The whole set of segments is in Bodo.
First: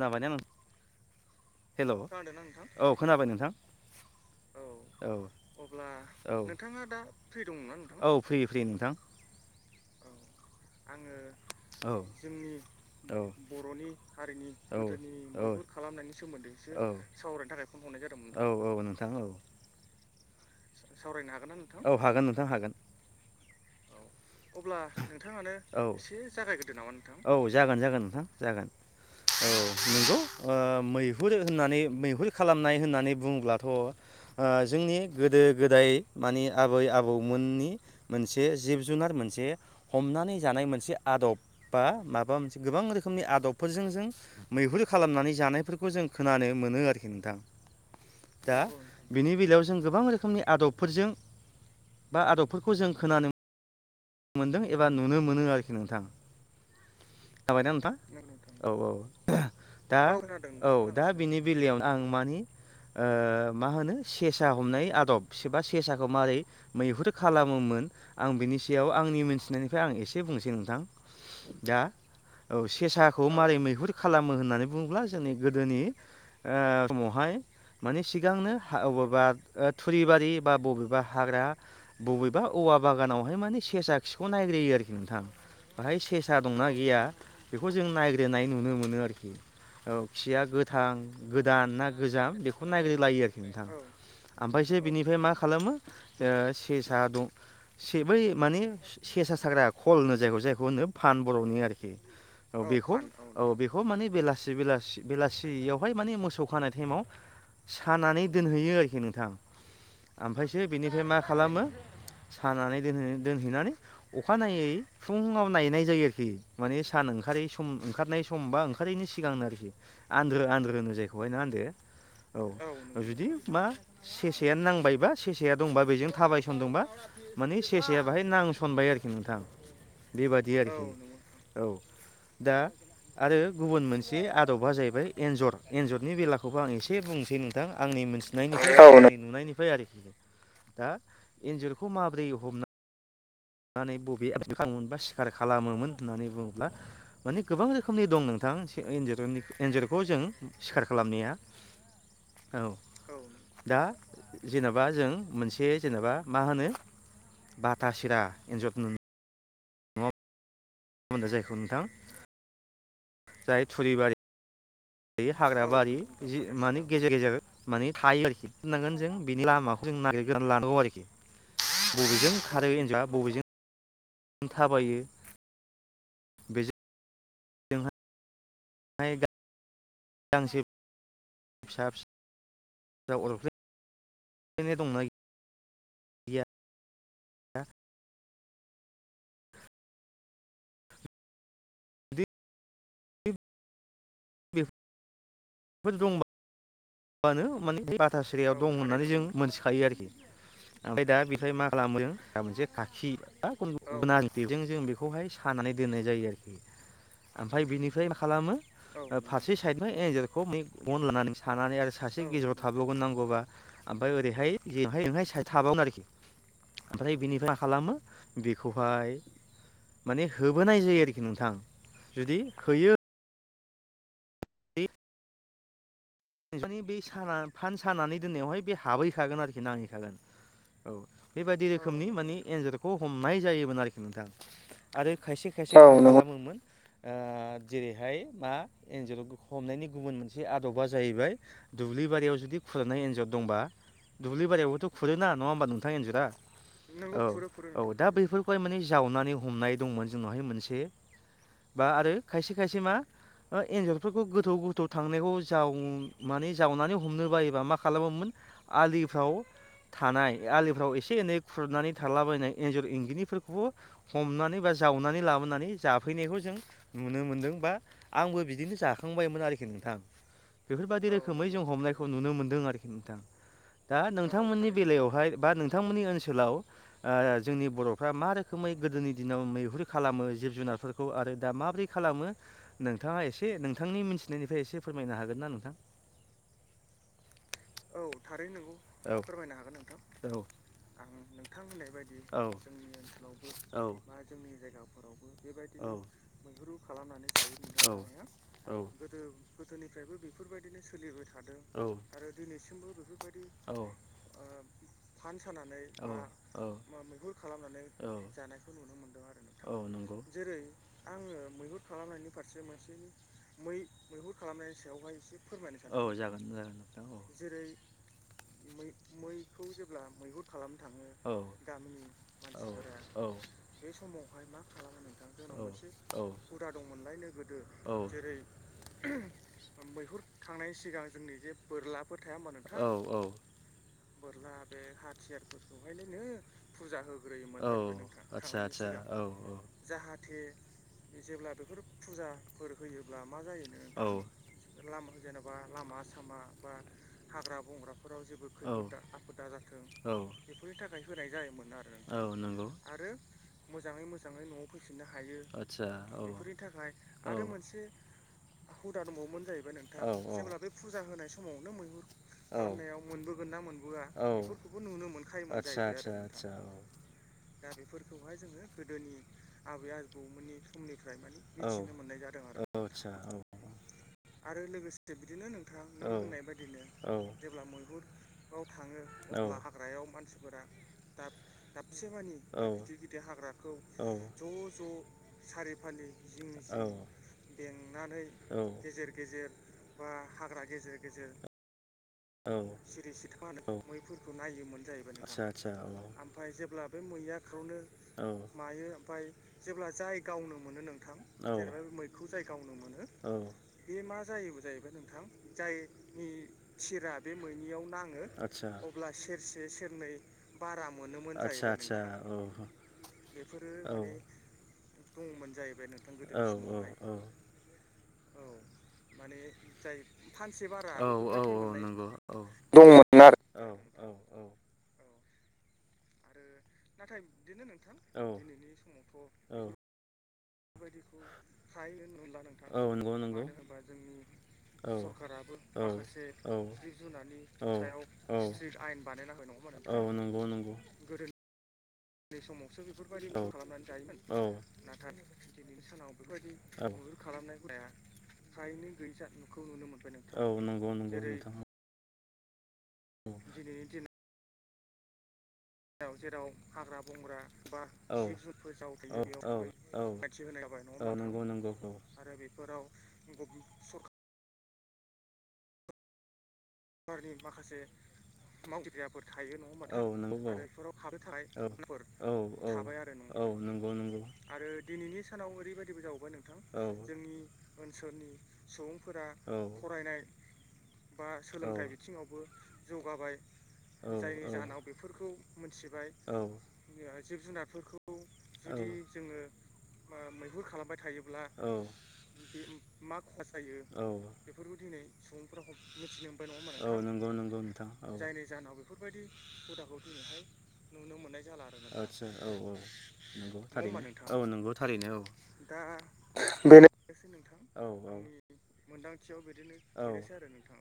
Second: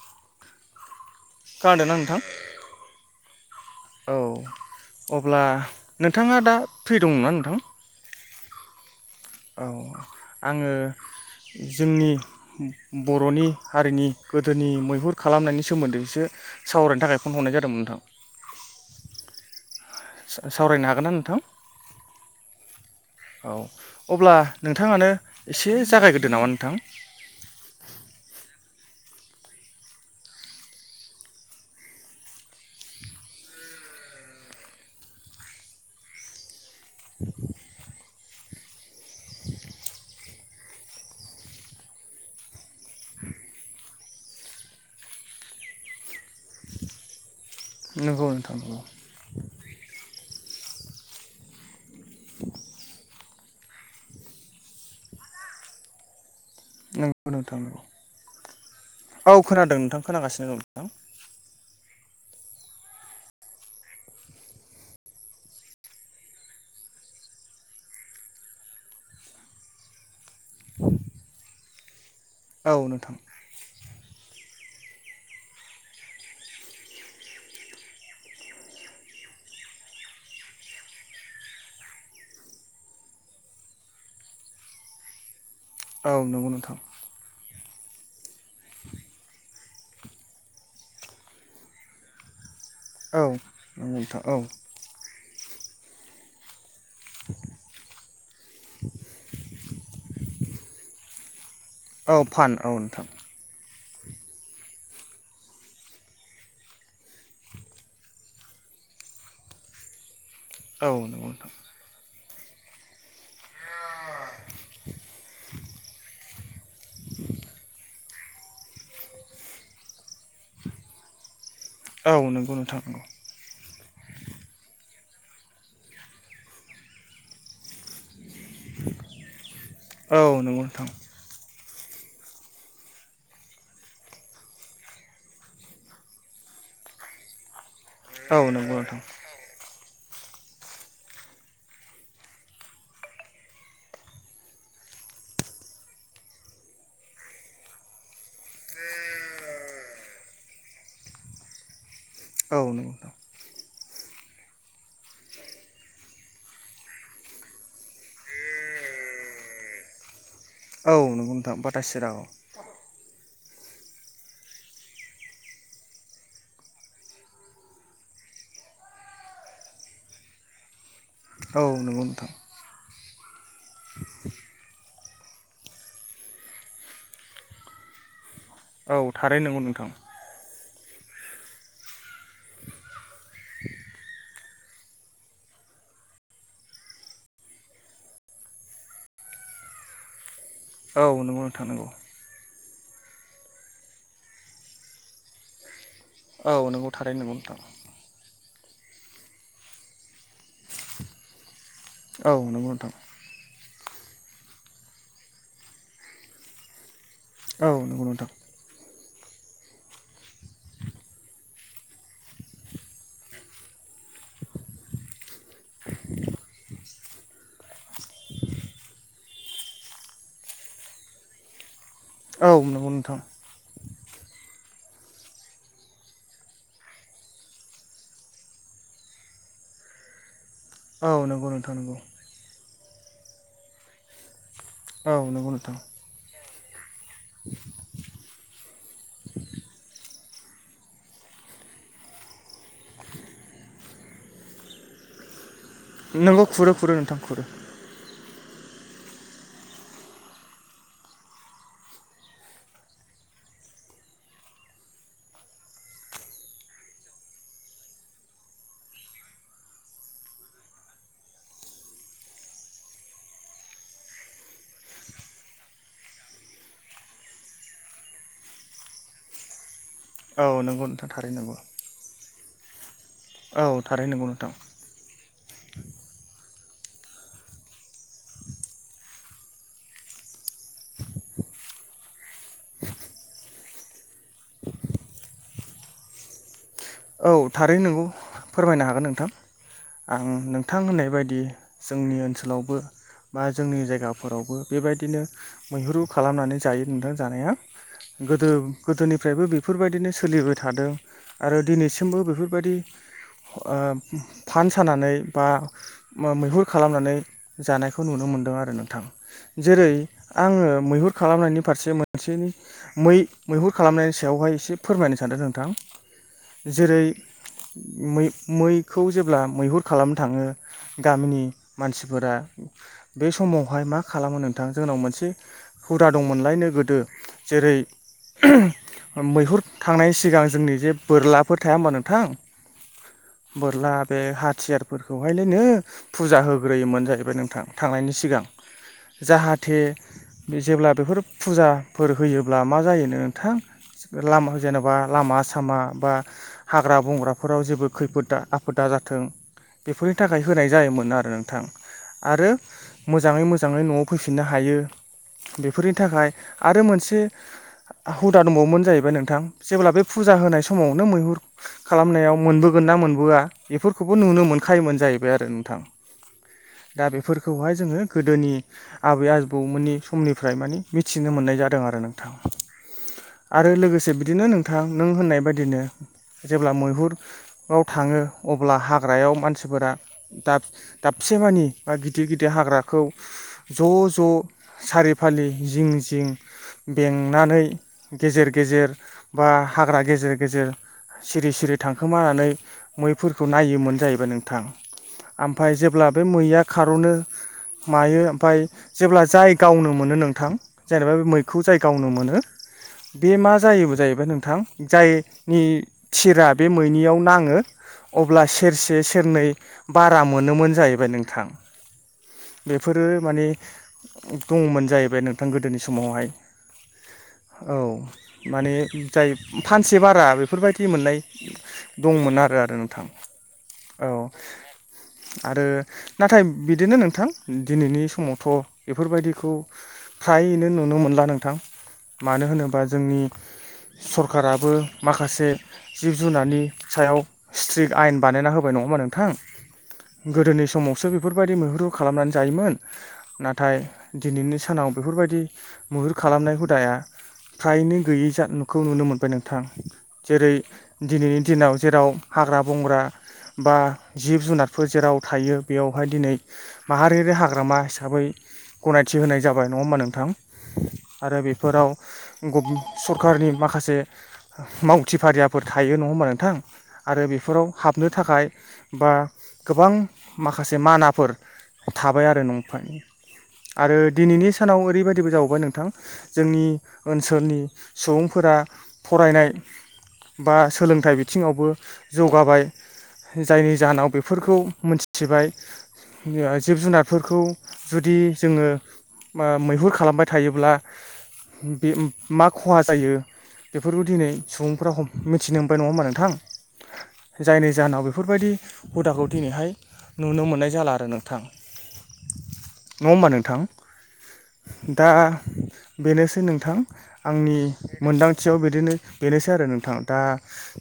खोनाबाय नों खोनादोंना हेलौ नोंथां? औ खोनाबाय नोंथां। औ औ अब्ला नोंथाङा दा फ्रि दंना नोंथां। फ्रि-फ्रि नोंथां। औ आङो औ जोंनि बर'नि हारिनि गोदो औ-औ खालामनायनि सोमोन्दैसो औ सावरायनो थाखाय फन हरनाय जादोंमोन नोथां औ औ नोंथां औ। सावरायनो हागोन ना नोंथां औ हागोन नोंथां हागोन। औ अब्ला नोंथाङानो एसे औ जागायग्रोदो नामा नोंथां। औ जागोन जागोन नोंथां जागोन। औ नंगौ ओ मैहुर होननानै मैहुर खालामनाय होननानै बुंब्लाथ'। ओ जोंनि गोदो गोदाय मानि आबै-आबौमोननि। मोनसे जिब-जुनार मोनसे हमनानै जानाय मोनसे आदब बा माबा मोनसे गोबां रोखो मनि आदबफोरजों जों मैहुर खालामनानै जानायफोरखौ जों खोनानो मोनो आरोखि नोंथां। नंगौ नोंथां दा नंगौ बिनि बेलायाव जों गोबां रोखोमनि आदबफोरजों बा आदबफोरखौ जों खोनानो मोनदों एबा नुनो मोनो आरोखि नोंथां। नंगौ जाबायना नंगौ। नोंथां? औ औ-औ खोनादों नोंथां दा खोनागासिनो दं औ नोंथां। दा बिनि बेलायाव आं मानि। ओ मा होनो सेसा हमनाय आदब सेबा सेसाखौ मारोरै मैहुर खालामोमोन। आं बिनि सेयाव आंनि मिन्थिनायनिफ्राय आं एसे बुंनोसै नोंथां दा औ सेसाखौ मारै मैहुर खालामो होननानै बुंब्ला जोंनि गोदोनि ओ समावहाय। माने सिगांनो हा अबेबा ओ थुरिबारि बा बबेबा हाग्रा बबेबा औ वा बागानावहाय माने सेसा खिखौ नायग्रोयो आरोखि नोंथां बाहाय औ सेसा नंगौ दंना नोंथां गैया बेखौ जों नायग्रोनाय नुनो मोनो आरोखि। औ खिया गोथां गोदान ना गोजाम बे खौ नायग्रोलायो औ आरोखि नोंथां नंगौ नोंथां औ ओमफायसो बिनिफाय मा खालामो ओ सेसा दं सि बै माने सेसा साग्रा खल होनो जायग जायखौ होनो फान बर'नि आर रोखि औ बेखौ औ बे खौ माने बेलासि-बेलासि-बेलासियावहाय माने मोसौ खानाय टाइमाव। सानानै दोनहैयो आरोखि नोंथां। ओमफायसो औ बेनिफ्राय मा नंगौ नोंथां खालामो सानानै दोहैयो दोनहैनानै अ' अखानायै फुङाव नायनाय जायो आरोखि। माने सान ओंखारै सम ओंखारनाय सम बा ओंखारैनि सिगांनो आरोखि आन्द्रो-आन्द्रो होनो जायखौहाय ना आदो। औ औ-औ नंगौ नोंथां ओ नंगौ। जुदि मा सेसेआ नांबायबा सेसेया दंबा बेजों थाबायसनदोंबा मानि सेसाया बाहाय नांसनबा य आरोखि नोंथां। औ बेबादि नंगौ आरोखि नोंथां। औ दा आरो गुबुन मोनसे आदबा जाहैबाय एन्जर एन्जरनि बेलाखौबो आं एसे बुंनोसै नोंथां। आंनि औ नंगौ मोनथिनायनिफ्राय नोंथां औ नुनायनिफ्राय आरोखि। दा एन्जुरखौ माब्रै हमना नानै बबे सिखार खालामोमोन होननानै बुङोब्ला माने गोबां रोखोमनि दं नोंथां। थां से एन्जरखौ जों सिखार खालामनाया। औ नंगौथ'। दा जेनेबा जों मोनसे जेनेबा मा होनो बाथा सिरा एन्जर होनबा जायखौ बुमथा बाथा नोंथां सिराखौ जाय थुरिबारि थायो हाग्रा बारि जि माने गेजेर गेजेर माने थायो आरोखि होननांगोन जों बिनि लामाखौ जों नागेरगोरना लानांगौ आरोखि औ नंगौ नोंथां बबेजों खारो एनजरआ बबेजों थाबायो बेजों जोंहा औ थारैनो नंगौ नोंथां। गांसो फिसा फिसा अरफ्ले नो दंना गैया [unintelligible] थानांगौ। जुदि [unintelligible] फोर दङ। औ नोंगौ। मानो माने बाथासिरियाव दं होननानै जों मोनथिखायो आरोखि ओमफ्राय दा बेखाय मा खालामदों औ दा मोनसे नंगौ नोंथां खाखि [unintelligible] जों बेखौहाय सानानै दोननाय जायो आरोखि ओमफ्राय औ नंगौ बिनिफ्राय मा नोंथां खालामो ओ फारसे साइदनो एनजरखौ मे बन लानानै सानानै आरो सासे गेजेराव थाबावगोन नांगौबा ओमफ्राय ओरैहाय जेहाय ओहाय साय थाबावगोन आरोखि। ओमफ्राय बिनिफ्राय मा खालामो बेखौहाय माने होबोनाय जायो आरोखि नोंथां। जुदि औ नंगौ होयो नोंथां। [inaudible] नोंथांनि बे साना फान सानानै दोननायावहाय बे हाबहैखागोन आरोखि नांहैखागोन औ। नंगौ बेबायदि नोंथां नंगौ रोखोमनि माने एन्जरखौ हमनाय जायोमोन आरोखि नोंथां। आरो औ खायसे नंगौ नोंथां खायसे [unintelligible] ओ जेरैहाय मा एनजरख हमनायनि गुबुन मोनसे आदबा जा जाहैबाय दुब्लिबारियाव जुदि खुरनाय एन्जर दंबा दुब्लि बारियावबोथ' खुरो ना नंङा होमबा नों थां एनजर? नोंगौ खुरो खुरो नोंथां खुरो औ औ दा बैफोर फोर माने जावनानै हमनाय दंमोन जोंनावहाय मोनसे बा आरो खायसे खायसे मा ओ एन्जरफोरखौ गोथौ गोथौ थांनायखौ जाव माने जावनानै हमनो बायोबा मा खालामोमोन आलिफ्राव थानाय आलिफ्राव एसे एनै खुरनानै थालाबायनाय एन्जर इंगिनिफोरखौबो हमनानै बा जावनानै लाबोनानै जाफैनायखौ जों नुनो मोनदों बा आंबो बिदिनो जाखांबायमोन आरोखि नोंथां। औ नंगौ नोंथां बेफोरबादि थारै रोखोमै नंगौ जों हमनायखौ नुनो मोनदों आरोखि नोंथां। औ दा थारै नंगौ नोंथां नोंथांमोननि बेलायावहाय बा नोंथांमोननि ओनसोलाव आ जोंनि बर'फ्रा मा रोखोमै गोदोनि दिनाव मैहुर खालामो जिब जुनारफोरखौ आरो दा माबोरै खालामो नोंथाङा एसे नोंथांनि मिनथिनायनिफ्राय एसे फोरमायनो हागोन ना नोंथां? औ थारैनो नंगौ। फोरमायनो हागोन औ नोंथां आं नोंथां होननाय बायदि जोंनि ओनसोलावबो बा जोंनि जायगाफोरावबो बेबायदिनो मैहुरु मैहुर खालामनानै जायो नोंथां जानाया। गोदो जानाया गोदोनिफ्रायबो बेफोरबायदिनो सोलिबाय थादों आरो दिनैसिमबो सिमबो बेफोरबायदि ओ फान सानानै बा मा औ मैहुर खालामनानै नै जानायखौ नुनो मोनदों आरो नोंथां औ जेरै नंगौ आङो मैहुर खालामनायनि फारसे मोनसेनि मै-मैहुर खालामनायनि सायावहाय एसे खालामनायनि सायावहाय फोरमायनो इसे सानदों नोंथां फोरमायनो सानदों। जेरै मै-मैखौ जेब्ला मैहुर खालामनो थाङो गामिनि औ मानसिफोरा बे औ समावहाय मा खालामो नोंथां जोंनाव मोनसे हुदा औ दंमोनलाय नो गोदो जे रै औ मैहुर थांनायनि सिगां जोंनि जे बोरलाब जे बोरलाबो थाया होमब्ला नोंथां औ औ बोरला बे बोरला बे हाथियारफोरखौहायलायनो हाथियारफोरखौहायलायनो फुजा फुजा होग्रोयोमोन जाहैबाय होग्रोयोमोन नोंथां औ थांनायनि सिगां आत्सा आत्सा आत्सा औ औ जाहाथे जाहाथे जेब्ला बेफोर जेब्ला बेफोर फुजाफोर होयोब्ला फुजाफोर मा जायोनो होयोब्ला मा नोंथां जा औ लामा जेनेबा लामा सामा बा हाग्रा बंग्राफोराव जेबो खैफोदा औ आफोदा जाथों बेफोरनि थाखाय औ होनाय जायोमोन आरो [inaudible] नोंथां औ आरो नंगौ आरो मोजाङै न'आव मोजाङै फैफिननो मोजाङै न'आव हायो फैफिनो हायो आत्सा बेफोरनि औ थाखाय आरो मोनसे औ हुदा दंबावोमोन जाहैबाय नोंथां जेब्ला बे औ फुजा होनाय समाव नों बेखौनो मैहुर खालामनायाव मोनबोगोन ना मोनबोआ बेफोरखौबो औ नुनो मोनखायोमोन जाहैबाय आरो नोंथां आदसा आदसा आदसा औ दा बेफोरखौहाय जोङो गोदोनि आबै आबौमोननि समनिफ्राय मानिे औ औ आत्सा औ आरो लोगोसे बिदिनो नोंथां नों होननाय बायदिनो जेब्ला मैहुराव थाङो अब्ला हाग्रायाव मानसिफोरा दाब दाबसेमानि बा गिदिर गिदिर औ हाग्राखौ ज' ज' सारि फालि जिं औ जिं बेंनानै गेजेर औ गेजेर बा हाग्रा गेजेर गेजेर सिरि सिरि थां औ औ जाहैबाय नोंथां आत्सा आत्सा ओमफ्राय औ जेब्ला बे मैया [unintelligible] खार'नो मैयाफ्रावनो मायो ओमफाय मायो औ जेब्ला ओमफ्राय जाय जेब्ला गावनो जाय गावनो मोनो नोंथां औ उनाव मोनो बे मा जायोबो जाहैबाय नोंथां जायनि थिरा बे मैनियाव नाङो अब्ला आतसा सेरसे सेरनै बारा मोनोमोन जाहैबाय नोंथां आतसा आतसा औ बेफोरो माने औ दङमोन जाहैबाय नोंथां गोदोनि समावहाय औ औ औ माने जाय फानसे बारा बेफोरबायदि औ मोननाय औ नंगौ औ दंमोन आरो नोंथां औ आरो नाथाय बिदिनो नोंथां दिनैनि औ औ समावथ' बेफोरबायदिखौ औ फ्रायैनो नुनो मोनला नोंथां मानो होनोबा औ नंगौ औ नंगौ जोंनि नंगौ सरखाराबो माख [unintelligible] औ औ स्ट्रिक आयेन औ बानायना होबाय नङा होमबा नोंथां औ औ गोदोनि समावसो बेफोरबायदि मैहरु खालामनानै जायोमोन नाथाय दिनैनि सानाव बेफोरबायदि मैहुर खालामनाय हुदाया फ्रायनो गैयै जा नुखौ नुनो मोनबाय नोंथां जेरै औ नंगौ नंगौ दिनैनि नोंथां दिनाव जेराव हाग्रा बंग्रा बा जिब जुनार फो जेराव थायो बेयावहाय दिनै माहारियारि हाग्रामा हिसाबै औ गनायथि होनाय जाबाय नङा होमबा नोंथां गनायथि आरो होमबा नोंथां बेफोराव गुब सरखारनि माखासे मावथि फारियाफोर थायो नङा होमबा नोंथां आरो बेफोराव हाबनो थाखाय बा गोबां होमबा नोंथां माखासे मानाफोर थाबाय आरो नंफाय आरो दिनैनि सानाव ओरैबायदिबो जाबावबाय नोंथां जोंनि नि ओनसोलनि सुबुंफोरा फरायनाय बा सोलोंथाइ बिथिं जौगाबाय जायनि जाहोनाव बेफोरखौ मोनथिबाय जिब जुनारफोरखौ जुदि जोङो मो-मैहुर खालामबाय थायोब्ला बे मा खहा जायो बेफोरखौ दिनै सुबुंफ्रा मिथिनो मोनबाय नङा होमा नोंथां गौ नगौ जायनि नोंथां जाहोनाव जायनि बेफोरबायदि जाहोनाव बेफोरबायदि हुदाखौ दिनैहाय हुदाखौ दिनैहाय नुनो मोननाय जाला आरो नुनो नोंथां मोननाय आदसा औ औ नङा होमबा नोंथां नंगौ थारैनो औ नंगौ थारैनो दा औ बेनोसै नोंथां आंनि मोनदांथियावनो बेनोसै आरो नोंथां औ दा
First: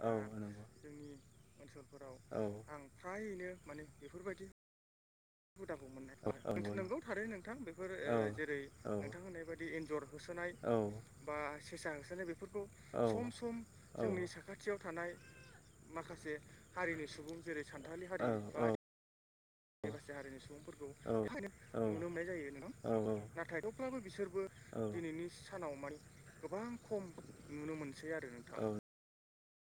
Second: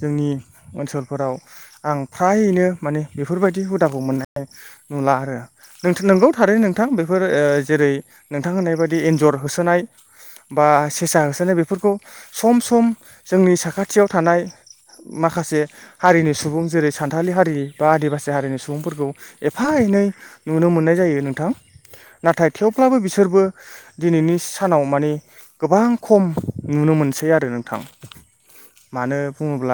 जोंनि नंगौ ओनसोलफोराव आं फ्रायैनो माने बेफोरबायदि हुदाखौ मोननाय नुला आरो नोंगौ थारैनो नोंथां बेफोर जेरै नोंथां होननाय बायदि एन्जर होसोनाय [unintelligible] बा सेसा होसोननाय बेफोरखौ सम सम जोंनि साखाथियाव थानाय माखासे हारिनि सुबुं जेरै स सानथालि हारि बा आदिबासि हारिनि सुबुंफोरखौ एफा एनै नुनो मोननाय जायो नोंथां नाथाय नोंथां थेवब्लाबो बिसोरबो दिनैनि सानाव माने गोबां खम नुनो मोनसै आरो नोंथां म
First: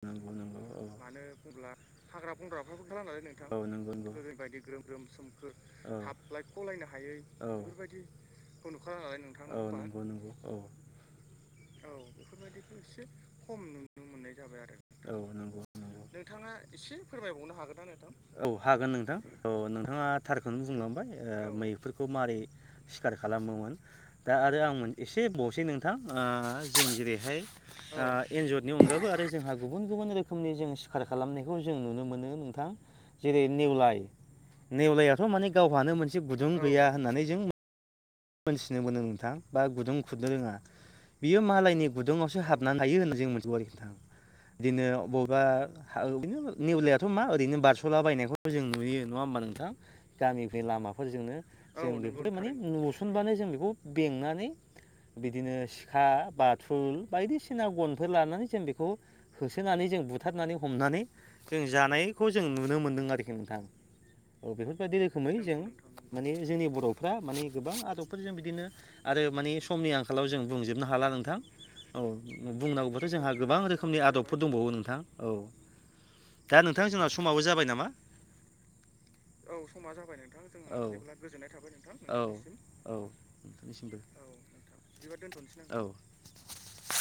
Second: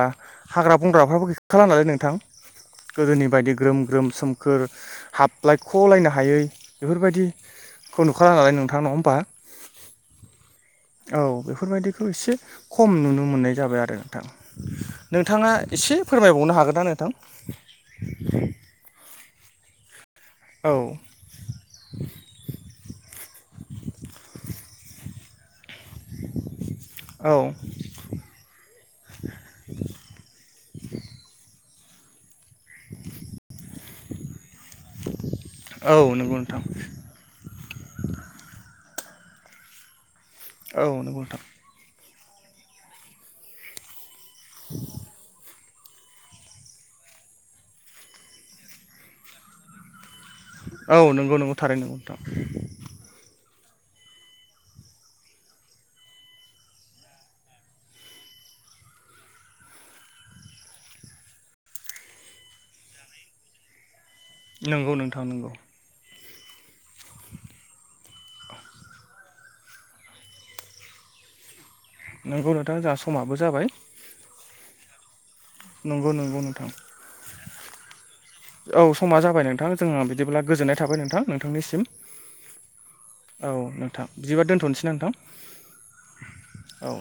मानो होनब्ला नालाय नोंथां हाग्रा बंग्राफोरखौ खालाम नाय गोदोनि बायदि ग्रोम ग्रोम नोंथाङा सोमखोर ओरैबायदि ग्रोम ग्रोम सोमखोर हाबलायख'लायनो हायै हाबलायखलायनो हायै बेफोरबायदिखौ नुखाला नालाय बेफोरबायदिखौ नोंथां नङा नुखाा होमबा नालाय नोंथाङा। औ नंगौ नंगौ औ। औ बेफोरबायदिखौ एसे खम नुनो मोननाय जाबाय आरो नोंथां। औ नोंथाङा नंगौ। एसे नोंथाङा फोरमायबावनो हागोन ना एसे नोंथां फोरमायबावनो हागोन ना नोंथां औ हागोन नोंथां औ नोंथाङा थारखौनो औ बुंलां! मैफोरखौ माबारै सिखार खालामोमोन दा आरो आं एसे बसै नों थां जों जेरैहाय औ एन्जरनि अनगायैबो आरो। जोंहा गुबुन गुबुन रोखोमनि जों सिखार खालामनायखौ जों नुनो मोनो नोंथां जेरै निवलाय नेवलायाथ' माने गावहानो औ मोनसे नंगौ गुदुं नोंथां गैया होननानै जों मोनथिनो मोनोनो नोंथां बा गुदुं खुरनो रोङा औ नंगौ बियो नोंथां मालायनि गुदुङावसो हाबनानै हायो होननानै जों मोनजोोबौ आरोखिथां बिदिनो बबेबा नो नेवलायथ' मा ओरैनो बारस'लाबायायनायखौ जों नुयो नङा होमबा नोंथां। गामिफोर औ नंगौ लामाफोरजोंनो नंगौ थारै जों नंगौ नोंथां बेखौथ माने न जों बेखौ बेंनानै बिदिनो सिखा बाथुल बायदिसिना गनफोर लानानै जों बेखौ होसोनानै ज जों बुथारनानै हमनानै जों जानायखौ जों नुनो मोन्दों आरोखि नोंथां। औ नंगौ बेफोरबायदि नोंथां रोखोमै नंगौ जों माने जोंनि बर'फ्रा माने गोबां। डक्टरजों बिदिनो आरो माने समनि आंखालाव जों बुंजोबनो हाला नोंथां। औ नंगौ नोंथां बुंनांगौबथ' जोंहा समाबो गोबां जाबाय रोखोमनि आदबफोर दंबावो नोंथां। औ नंगौ नंगौ दा नोंथां जोंनाव समावबो जाबाय नामा। औ समा जाबाय नोंथां जों बिदिब्ला गोजोननाय औ थाबाय नोंथां नोंथांनिसिम। औ औ नोंथांनिसिमबो नोंथां बिदिबार दोन्थ'नोसै नोंथां औ औ।